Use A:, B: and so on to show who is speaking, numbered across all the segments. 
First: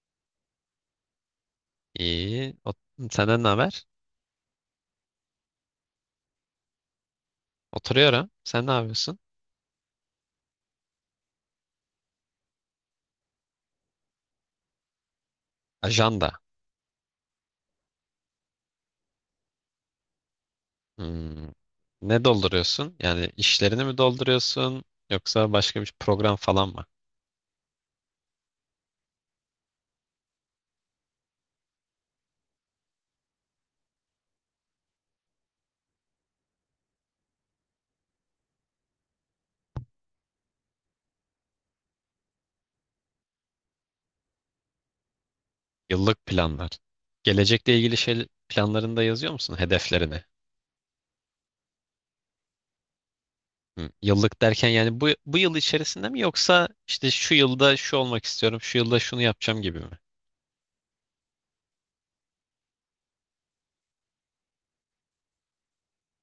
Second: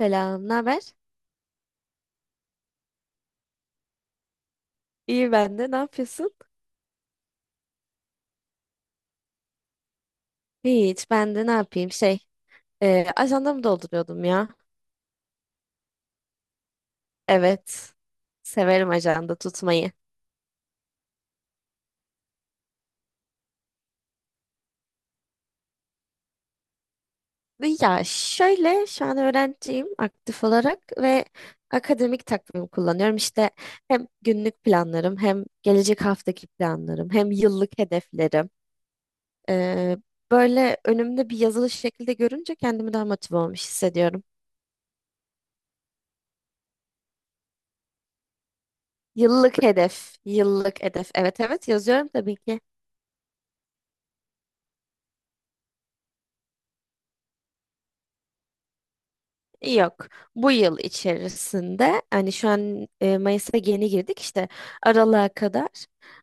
A: Selam, ne haber?
B: İyi. Senden ne haber?
A: İyi ben de. Ne yapıyorsun?
B: Oturuyorum. Sen ne yapıyorsun?
A: Hiç, ben de ne yapayım? Şey, ajandamı dolduruyordum ya.
B: Ajanda.
A: Evet, severim ajanda tutmayı.
B: Hmm. Ne dolduruyorsun? Yani işlerini mi dolduruyorsun? Yoksa başka bir program falan mı?
A: Ya şöyle, şu an öğrenciyim aktif olarak ve akademik takvim kullanıyorum. İşte hem günlük planlarım, hem gelecek haftaki planlarım, hem yıllık hedeflerim. E, Böyle önümde bir yazılı şekilde görünce kendimi daha motive olmuş hissediyorum.
B: Yıllık planlar. Gelecekle ilgili şey planlarını da yazıyor musun?
A: Yıllık hedef,
B: Hedeflerini.
A: yıllık hedef. Evet, evet, yazıyorum tabii ki.
B: Hmm. Yıllık derken yani bu yıl içerisinde mi, yoksa işte şu yılda şu olmak istiyorum, şu yılda şunu yapacağım gibi mi?
A: Yok. Bu yıl içerisinde hani şu an Mayıs'a yeni girdik işte aralığa kadar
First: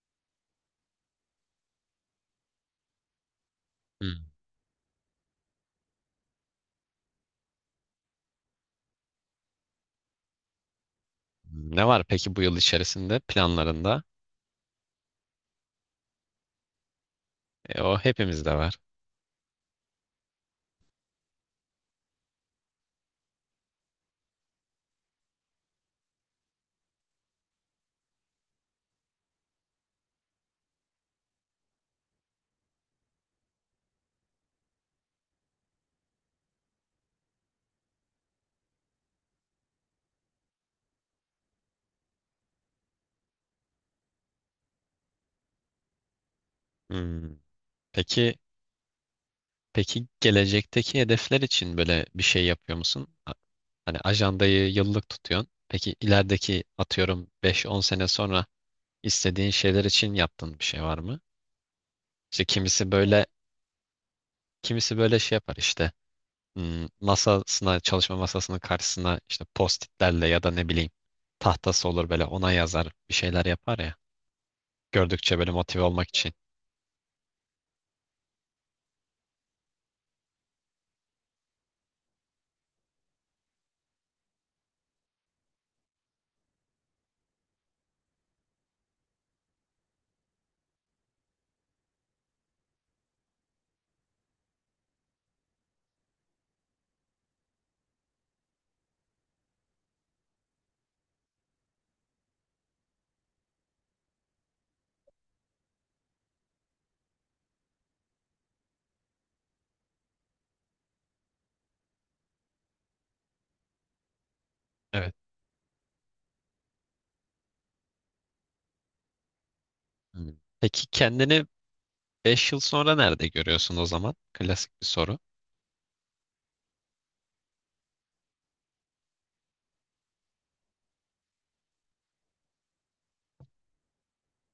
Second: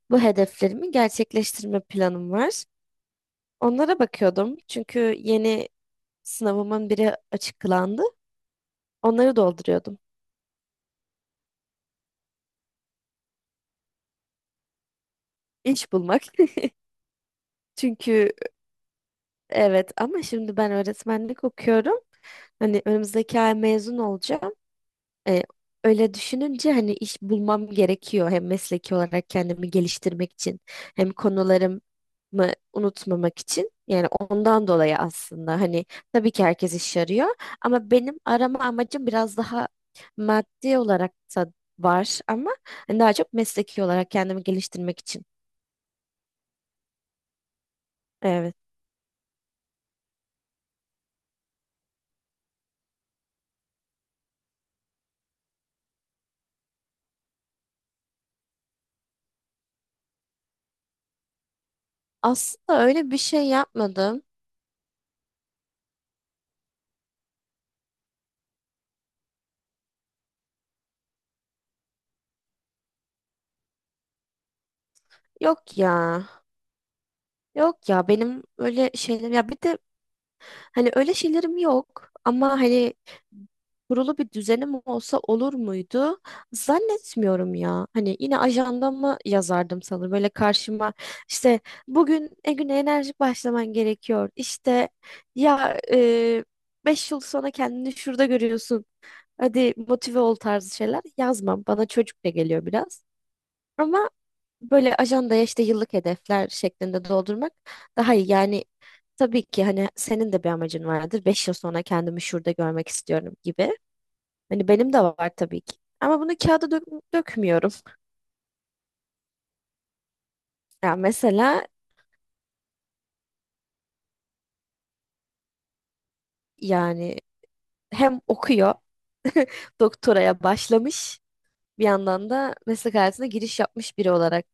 A: bu hedeflerimi gerçekleştirme planım var. Onlara
B: Hmm.
A: bakıyordum çünkü yeni sınavımın biri açıklandı. Onları dolduruyordum.
B: Ne var peki bu yıl içerisinde planlarında?
A: İş bulmak.
B: O
A: Çünkü
B: hepimizde var.
A: evet, ama şimdi ben öğretmenlik okuyorum. Hani önümüzdeki ay mezun olacağım. E, Öyle düşününce hani iş bulmam gerekiyor, hem mesleki olarak kendimi geliştirmek için, hem konularımı unutmamak için. Yani ondan dolayı aslında hani tabii ki herkes iş arıyor, ama benim arama amacım biraz daha maddi olarak da var, ama hani daha çok mesleki olarak kendimi geliştirmek için.
B: Hmm. Peki.
A: Evet.
B: Peki gelecekteki hedefler için böyle bir şey yapıyor musun? Hani ajandayı yıllık tutuyorsun. Peki ilerideki, atıyorum, beş on sene sonra istediğin şeyler için yaptığın bir şey var mı? İşte
A: Aslında
B: kimisi
A: öyle bir
B: böyle,
A: şey yapmadım.
B: kimisi böyle şey yapar işte, hmm, masasına, çalışma masasının karşısına, işte postitlerle ya da ne bileyim tahtası olur, böyle ona yazar bir şeyler yapar ya. Gördükçe böyle
A: Yok
B: motive
A: ya.
B: olmak için.
A: Yok ya, benim öyle şeyler ya bir de hani öyle şeylerim yok, ama hani kurulu bir düzenim olsa olur muydu? Zannetmiyorum ya. Hani yine ajandama yazardım sanırım. Böyle karşıma işte bugün güne enerjik başlaman gerekiyor. İşte ya 5 yıl sonra kendini şurada görüyorsun. Hadi motive ol tarzı şeyler yazmam. Bana çocukça geliyor biraz. Ama böyle ajandaya işte yıllık hedefler şeklinde doldurmak daha iyi. Yani, tabii ki hani senin de bir amacın vardır. 5 yıl sonra kendimi şurada görmek istiyorum gibi. Hani benim de
B: Evet.
A: var tabii ki. Ama bunu kağıda dökmüyorum.
B: Hmm. Peki
A: Ya
B: kendini
A: mesela
B: 5 yıl sonra nerede görüyorsun o zaman? Klasik bir soru.
A: yani hem okuyor, doktoraya başlamış, bir yandan da meslek hayatına giriş yapmış biri olarak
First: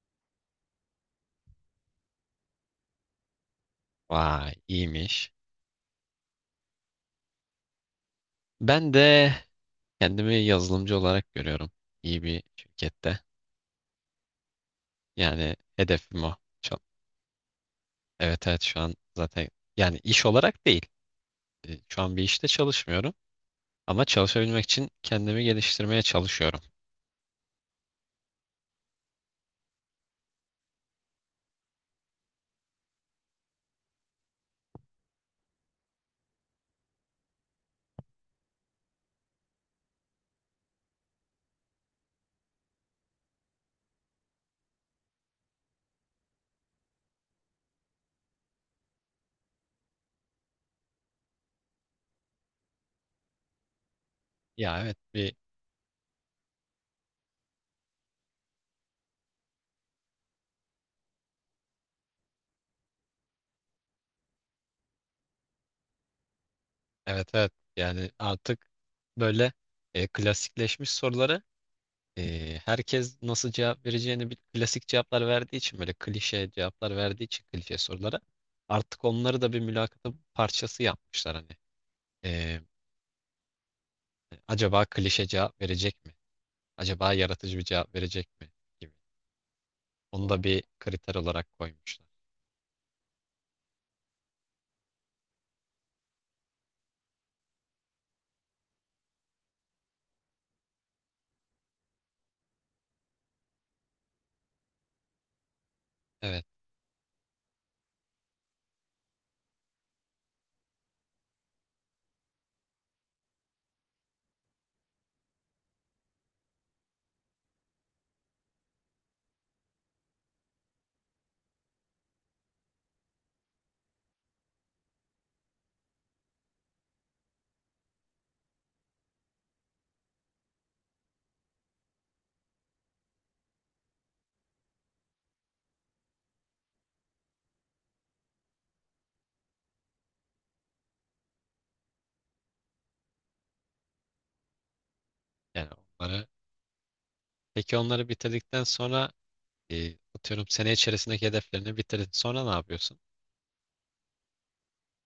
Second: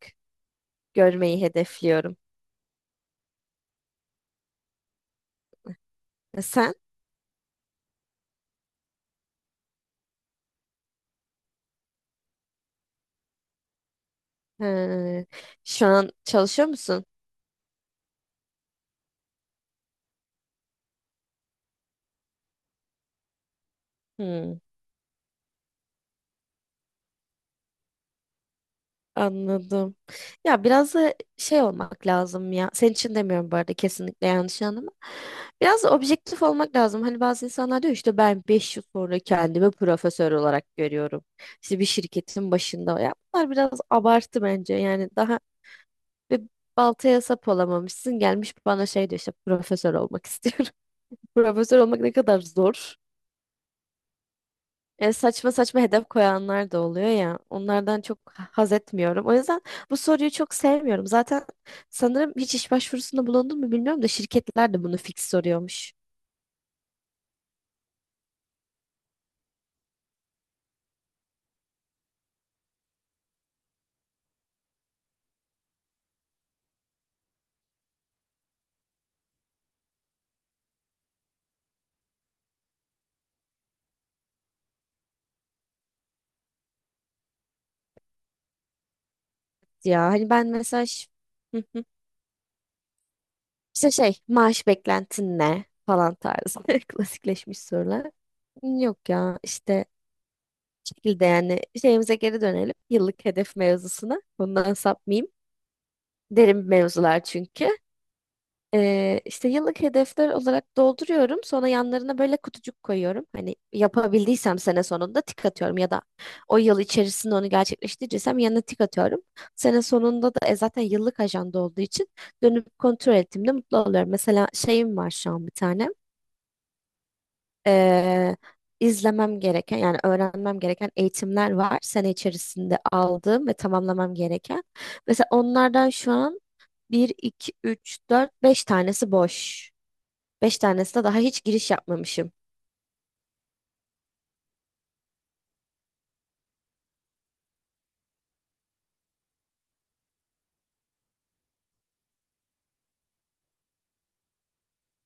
A: görmeyi hedefliyorum.
B: Vay, iyiymiş.
A: E sen?
B: Ben de kendimi yazılımcı olarak görüyorum. İyi bir şirkette.
A: He,
B: Yani
A: şu an
B: hedefim o.
A: çalışıyor
B: Çal-
A: musun?
B: Evet, evet, şu an zaten, yani iş olarak değil. Şu an bir işte çalışmıyorum. Ama
A: Hmm.
B: çalışabilmek için kendimi geliştirmeye çalışıyorum.
A: Anladım. Ya biraz da şey olmak lazım ya. Senin için demiyorum bu arada, kesinlikle yanlış anlama. Biraz da objektif olmak lazım. Hani bazı insanlar diyor işte ben 5 yıl sonra kendimi profesör olarak görüyorum. İşte bir şirketin başında. Ya bunlar biraz abartı bence. Yani daha bir baltaya sap olamamışsın. Gelmiş bana şey diyor işte profesör olmak istiyorum. Profesör olmak ne kadar zor.
B: Ya evet,
A: Saçma saçma hedef koyanlar da oluyor ya. Onlardan çok haz etmiyorum. O yüzden bu soruyu çok sevmiyorum. Zaten sanırım hiç iş başvurusunda bulundun mu bilmiyorum da şirketler de bunu fix soruyormuş.
B: evet, evet, yani artık böyle klasikleşmiş soruları. Herkes nasıl cevap vereceğini klasik cevaplar verdiği için, böyle klişe cevaplar verdiği için klişe sorulara artık onları da bir mülakatın parçası yapmışlar hani. Ee, acaba klişe cevap verecek mi? Acaba yaratıcı bir cevap verecek mi? Gibi.
A: Ya
B: Onu
A: hani
B: da
A: ben
B: bir
A: mesela
B: kriter olarak
A: Hı hı.
B: koymuşlar.
A: işte şey maaş beklentin ne falan tarzı, klasikleşmiş sorular. Yok ya işte şekilde yani şeyimize geri dönelim. Yıllık hedef mevzusuna. Bundan sapmayayım.
B: Evet,
A: Derin mevzular çünkü. İşte yıllık hedefler olarak dolduruyorum. Sonra yanlarına böyle kutucuk koyuyorum. Hani yapabildiysem sene sonunda tik atıyorum, ya da o yıl içerisinde onu gerçekleştireceksem yanına tik atıyorum. Sene sonunda da zaten yıllık ajanda olduğu için dönüp kontrol ettiğimde mutlu oluyorum. Mesela şeyim var şu an bir tane. Ee, izlemem gereken yani öğrenmem gereken eğitimler var. Sene içerisinde aldığım ve tamamlamam gereken. Mesela onlardan şu an bir 2 3 4 5 tanesi boş. Beş tanesine daha hiç giriş yapmamışım.
B: yani onları. Peki onları bitirdikten sonra, atıyorum sene içerisindeki hedeflerini bitirdin. Sonra ne yapıyorsun?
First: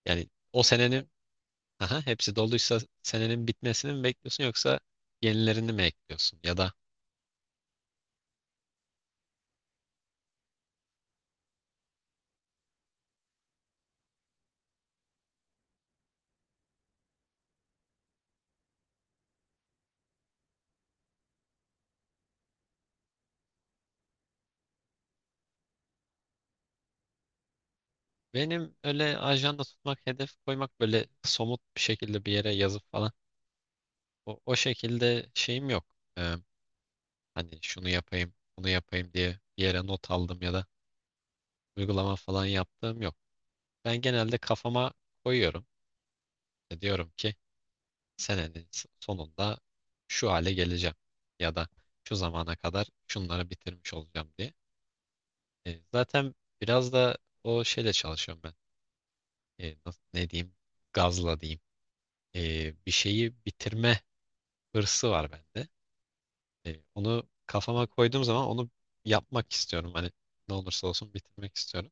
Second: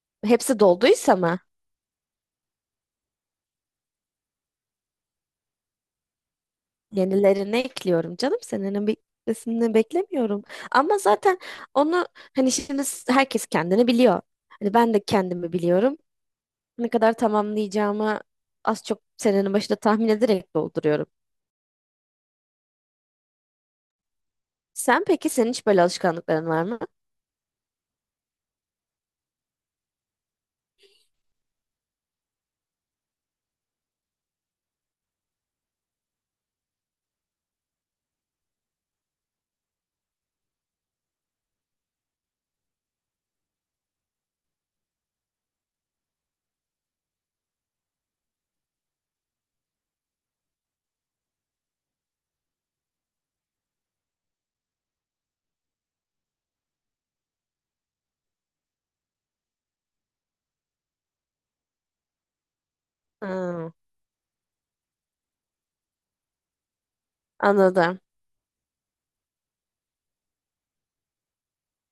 B: Yani
A: Hepsi
B: o senenin.
A: dolduysa mı?
B: Aha, hepsi doluysa senenin bitmesini mi bekliyorsun, yoksa yenilerini mi ekliyorsun? Ya da
A: Yenilerini ekliyorum canım. Senenin bitmesini beklemiyorum. Ama zaten onu hani şimdi herkes kendini biliyor. Hani ben de kendimi biliyorum. Ne kadar tamamlayacağımı az çok senenin başında tahmin ederek dolduruyorum. Sen peki senin hiç böyle alışkanlıkların var mı?
B: benim öyle ajanda tutmak, hedef koymak, böyle somut bir şekilde bir yere yazıp falan, o şekilde şeyim yok. Ee, hani şunu yapayım, bunu yapayım diye bir yere not aldım ya da uygulama falan yaptığım yok. Ben genelde kafama koyuyorum. Diyorum ki senenin sonunda şu hale geleceğim ya da şu zamana kadar şunları bitirmiş olacağım diye. Zaten biraz da o şeyle çalışıyorum ben. Nasıl, ne diyeyim? Gazla diyeyim. Bir şeyi
A: Ha,
B: bitirme hırsı var bende. Onu kafama
A: anladım.
B: koyduğum zaman onu yapmak istiyorum. Hani ne olursa olsun bitirmek istiyorum.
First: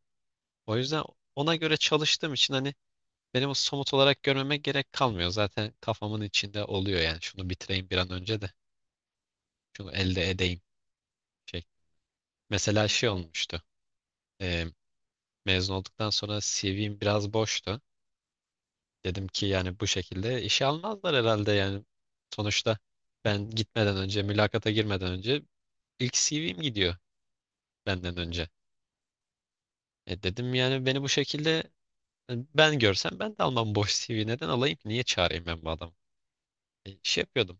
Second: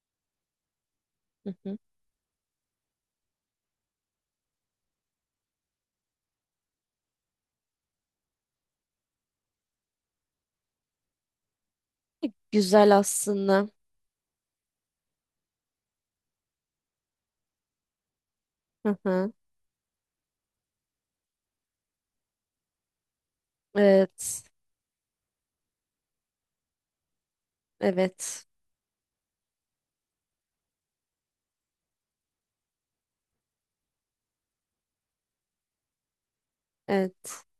B: O yüzden
A: Hı
B: ona göre
A: hı.
B: çalıştığım için, hani, benim o somut olarak görmeme gerek kalmıyor. Zaten kafamın içinde oluyor yani. Şunu bitireyim bir an önce de. Şunu elde edeyim. Şey. Mesela
A: Güzel
B: şey olmuştu.
A: aslında.
B: E, mezun olduktan sonra CV'm biraz boştu.
A: Hı
B: Dedim
A: hı.
B: ki yani bu şekilde işe almazlar herhalde yani. Sonuçta ben gitmeden önce,
A: Evet.
B: mülakata girmeden önce, ilk CV'm gidiyor benden
A: Evet.
B: önce. Dedim yani beni bu şekilde, ben görsem ben de almam, boş CV neden alayım ki? Niye çağırayım ben bu adamı? Şey
A: Evet.
B: yapıyordum.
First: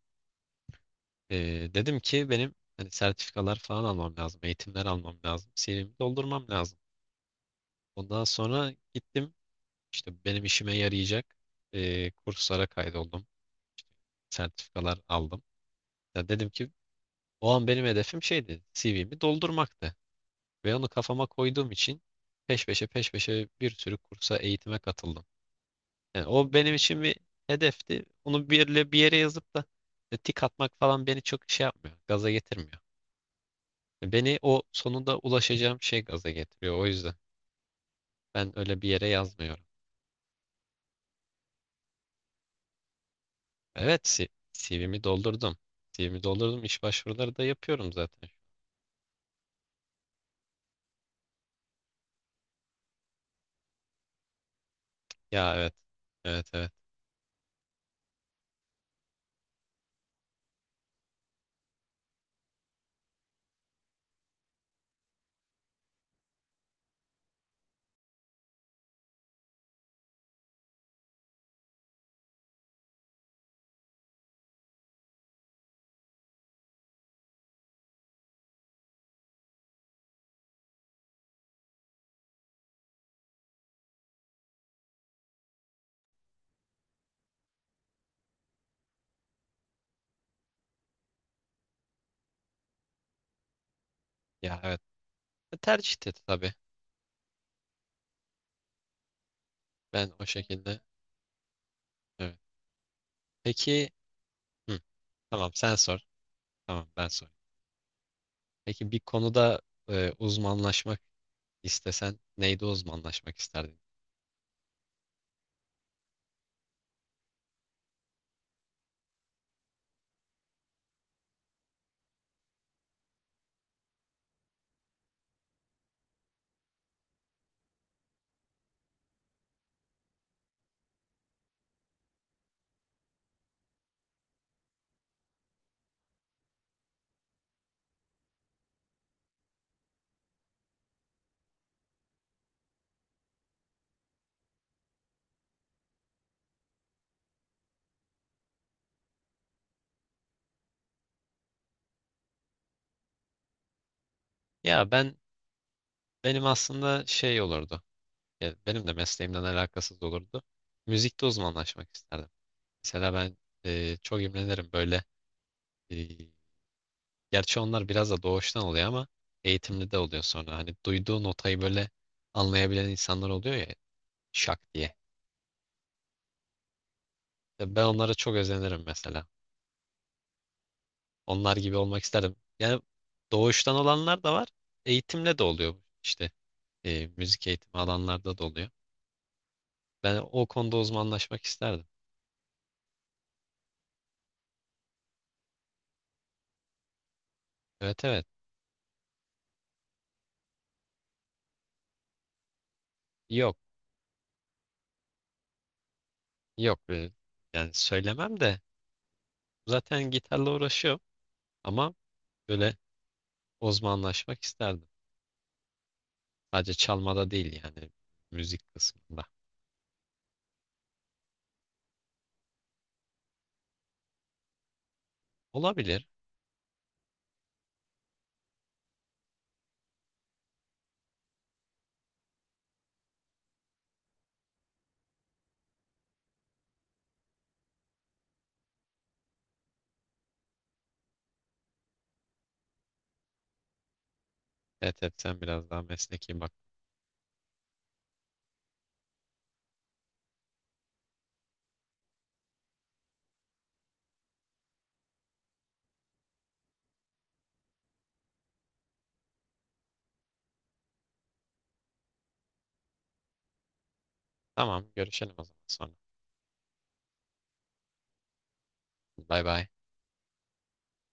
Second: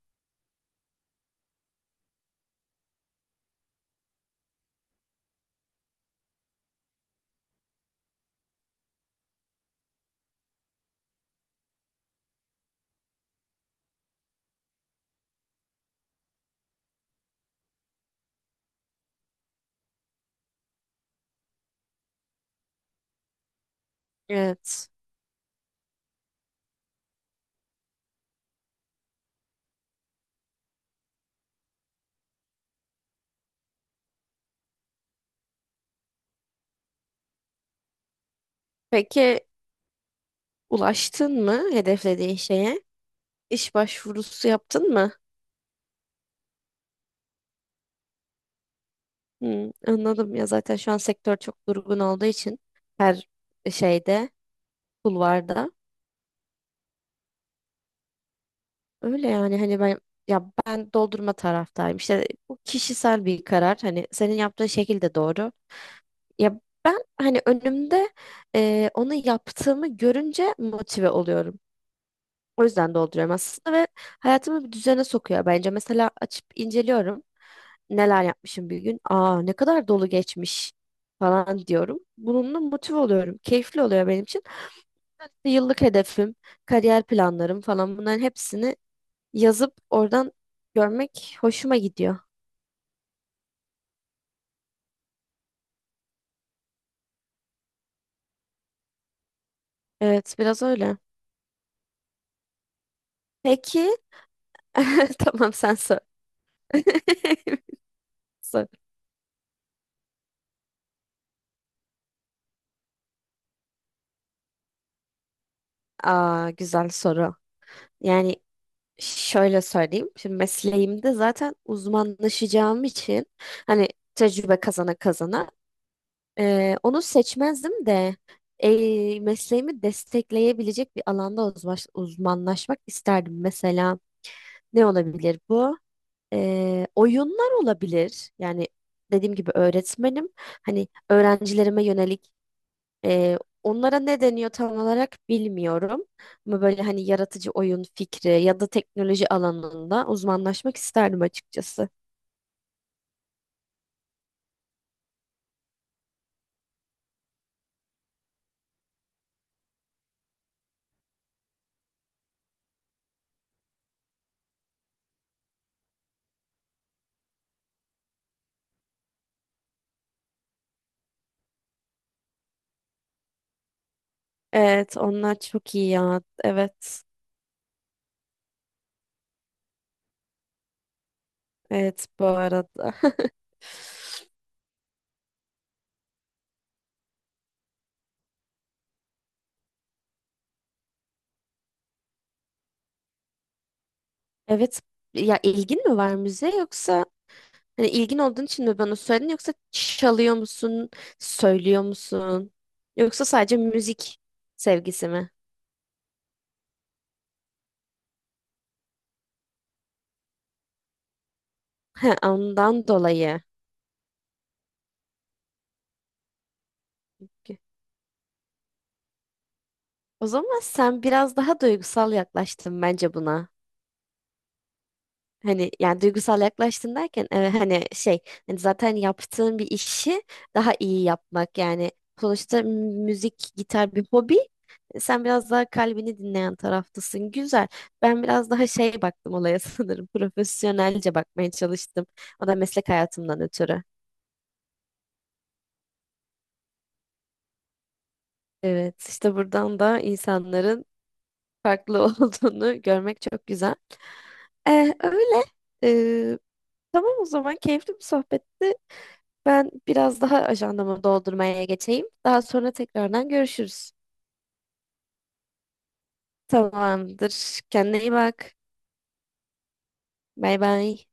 B: E, dedim ki benim hani sertifikalar falan almam lazım, eğitimler almam lazım, CV'mi doldurmam lazım. Ondan sonra gittim, işte benim işime yarayacak kurslara kaydoldum, sertifikalar aldım. Ya dedim ki o an benim hedefim şeydi, CV'mi doldurmaktı. Ve onu kafama koyduğum için peş peşe peş peşe bir sürü kursa, eğitime
A: Evet.
B: katıldım. Yani o benim için bir hedefti. Onu bir yere, bir yere yazıp da tik atmak falan beni çok şey yapmıyor, gaza getirmiyor. Beni o sonunda ulaşacağım şey gaza getiriyor. O yüzden ben öyle bir yere
A: Peki,
B: yazmıyorum.
A: ulaştın mı hedeflediğin şeye? İş
B: Evet,
A: başvurusu yaptın
B: CV'mi
A: mı?
B: doldurdum. CV'mi doldurdum. İş başvuruları da yapıyorum zaten.
A: Hmm, anladım ya, zaten şu an sektör çok durgun olduğu için her şeyde,
B: Ya
A: kulvarda.
B: evet. Evet, evet.
A: Öyle yani hani ben, ya ben doldurma taraftayım. İşte bu kişisel bir karar. Hani senin yaptığın şekil de doğru. Ya ben hani önümde onu yaptığımı görünce motive oluyorum. O yüzden dolduruyorum aslında ve hayatımı bir düzene sokuyor bence. Mesela açıp inceliyorum. Neler yapmışım bir gün. Aa, ne kadar dolu geçmiş falan diyorum. Bununla motive oluyorum. Keyifli oluyor benim için. Evet, İşte yıllık hedefim, kariyer planlarım falan, bunların hepsini yazıp oradan görmek hoşuma gidiyor.
B: Ya evet. Tercihti tabii. Ben o
A: Evet, biraz
B: şekilde,
A: öyle.
B: evet.
A: Peki.
B: Peki, hı, tamam
A: Tamam,
B: sen
A: sen
B: sor.
A: sor.
B: Tamam, ben sorayım.
A: Sor.
B: Peki bir konuda uzmanlaşmak istesen, neyde uzmanlaşmak isterdin?
A: Aa, güzel soru. Yani şöyle söyleyeyim. Şimdi mesleğimde zaten uzmanlaşacağım için, hani tecrübe kazana kazana, onu seçmezdim de mesleğimi destekleyebilecek bir alanda uzmanlaşmak isterdim. Mesela ne olabilir bu? Oyunlar olabilir. Yani dediğim gibi öğretmenim. Hani öğrencilerime yönelik onlara ne deniyor tam olarak bilmiyorum. Ama böyle hani yaratıcı oyun fikri ya da teknoloji alanında uzmanlaşmak isterdim açıkçası.
B: Ya ben benim aslında şey olurdu. Ya benim de mesleğimden alakasız olurdu. Müzikte uzmanlaşmak isterdim. Mesela ben çok imrenirim böyle. e, Gerçi onlar biraz da doğuştan oluyor ama eğitimli de oluyor sonra. Hani duyduğu notayı böyle anlayabilen insanlar oluyor ya, şak diye.
A: Evet, onlar çok iyi ya. Evet.
B: Ya ben onlara çok özenirim mesela. Onlar gibi olmak
A: Evet, bu
B: isterdim. Yani
A: arada.
B: doğuştan olanlar da var. Eğitimle de oluyor işte. Müzik eğitimi alanlarda da oluyor. Ben o konuda uzmanlaşmak isterdim.
A: Evet. Ya ilgin mi var müziğe, yoksa hani
B: Evet,
A: ilgin
B: evet.
A: olduğun için mi bana söyledin, yoksa çalıyor musun, söylüyor musun? Yoksa
B: Yok,
A: sadece müzik sevgisi mi?
B: yok. Yani söylemem de, zaten gitarla uğraşıyorum, ama
A: He,
B: böyle
A: ondan dolayı.
B: uzmanlaşmak isterdim. Sadece çalmada değil yani, müzik kısmında.
A: O zaman sen biraz daha duygusal yaklaştın bence buna. Hani yani
B: Olabilir.
A: duygusal yaklaştın derken hani şey, hani zaten yaptığın bir işi daha iyi yapmak yani, sonuçta müzik, gitar bir hobi. Sen biraz daha kalbini dinleyen taraftasın, güzel. Ben biraz daha şey baktım olaya, sanırım profesyonelce bakmaya çalıştım, o da meslek hayatımdan ötürü.
B: Evet, evet, sen biraz daha mesleki bak.
A: Evet, işte buradan da insanların farklı olduğunu görmek çok güzel. Öyle. Ee, tamam, o zaman keyifli bir sohbetti. Ben biraz daha ajandamı doldurmaya geçeyim. Daha sonra tekrardan görüşürüz.
B: Tamam, görüşelim o zaman sonra.
A: Tamamdır. Kendine iyi bak.
B: Bay bay.
A: Bay bay.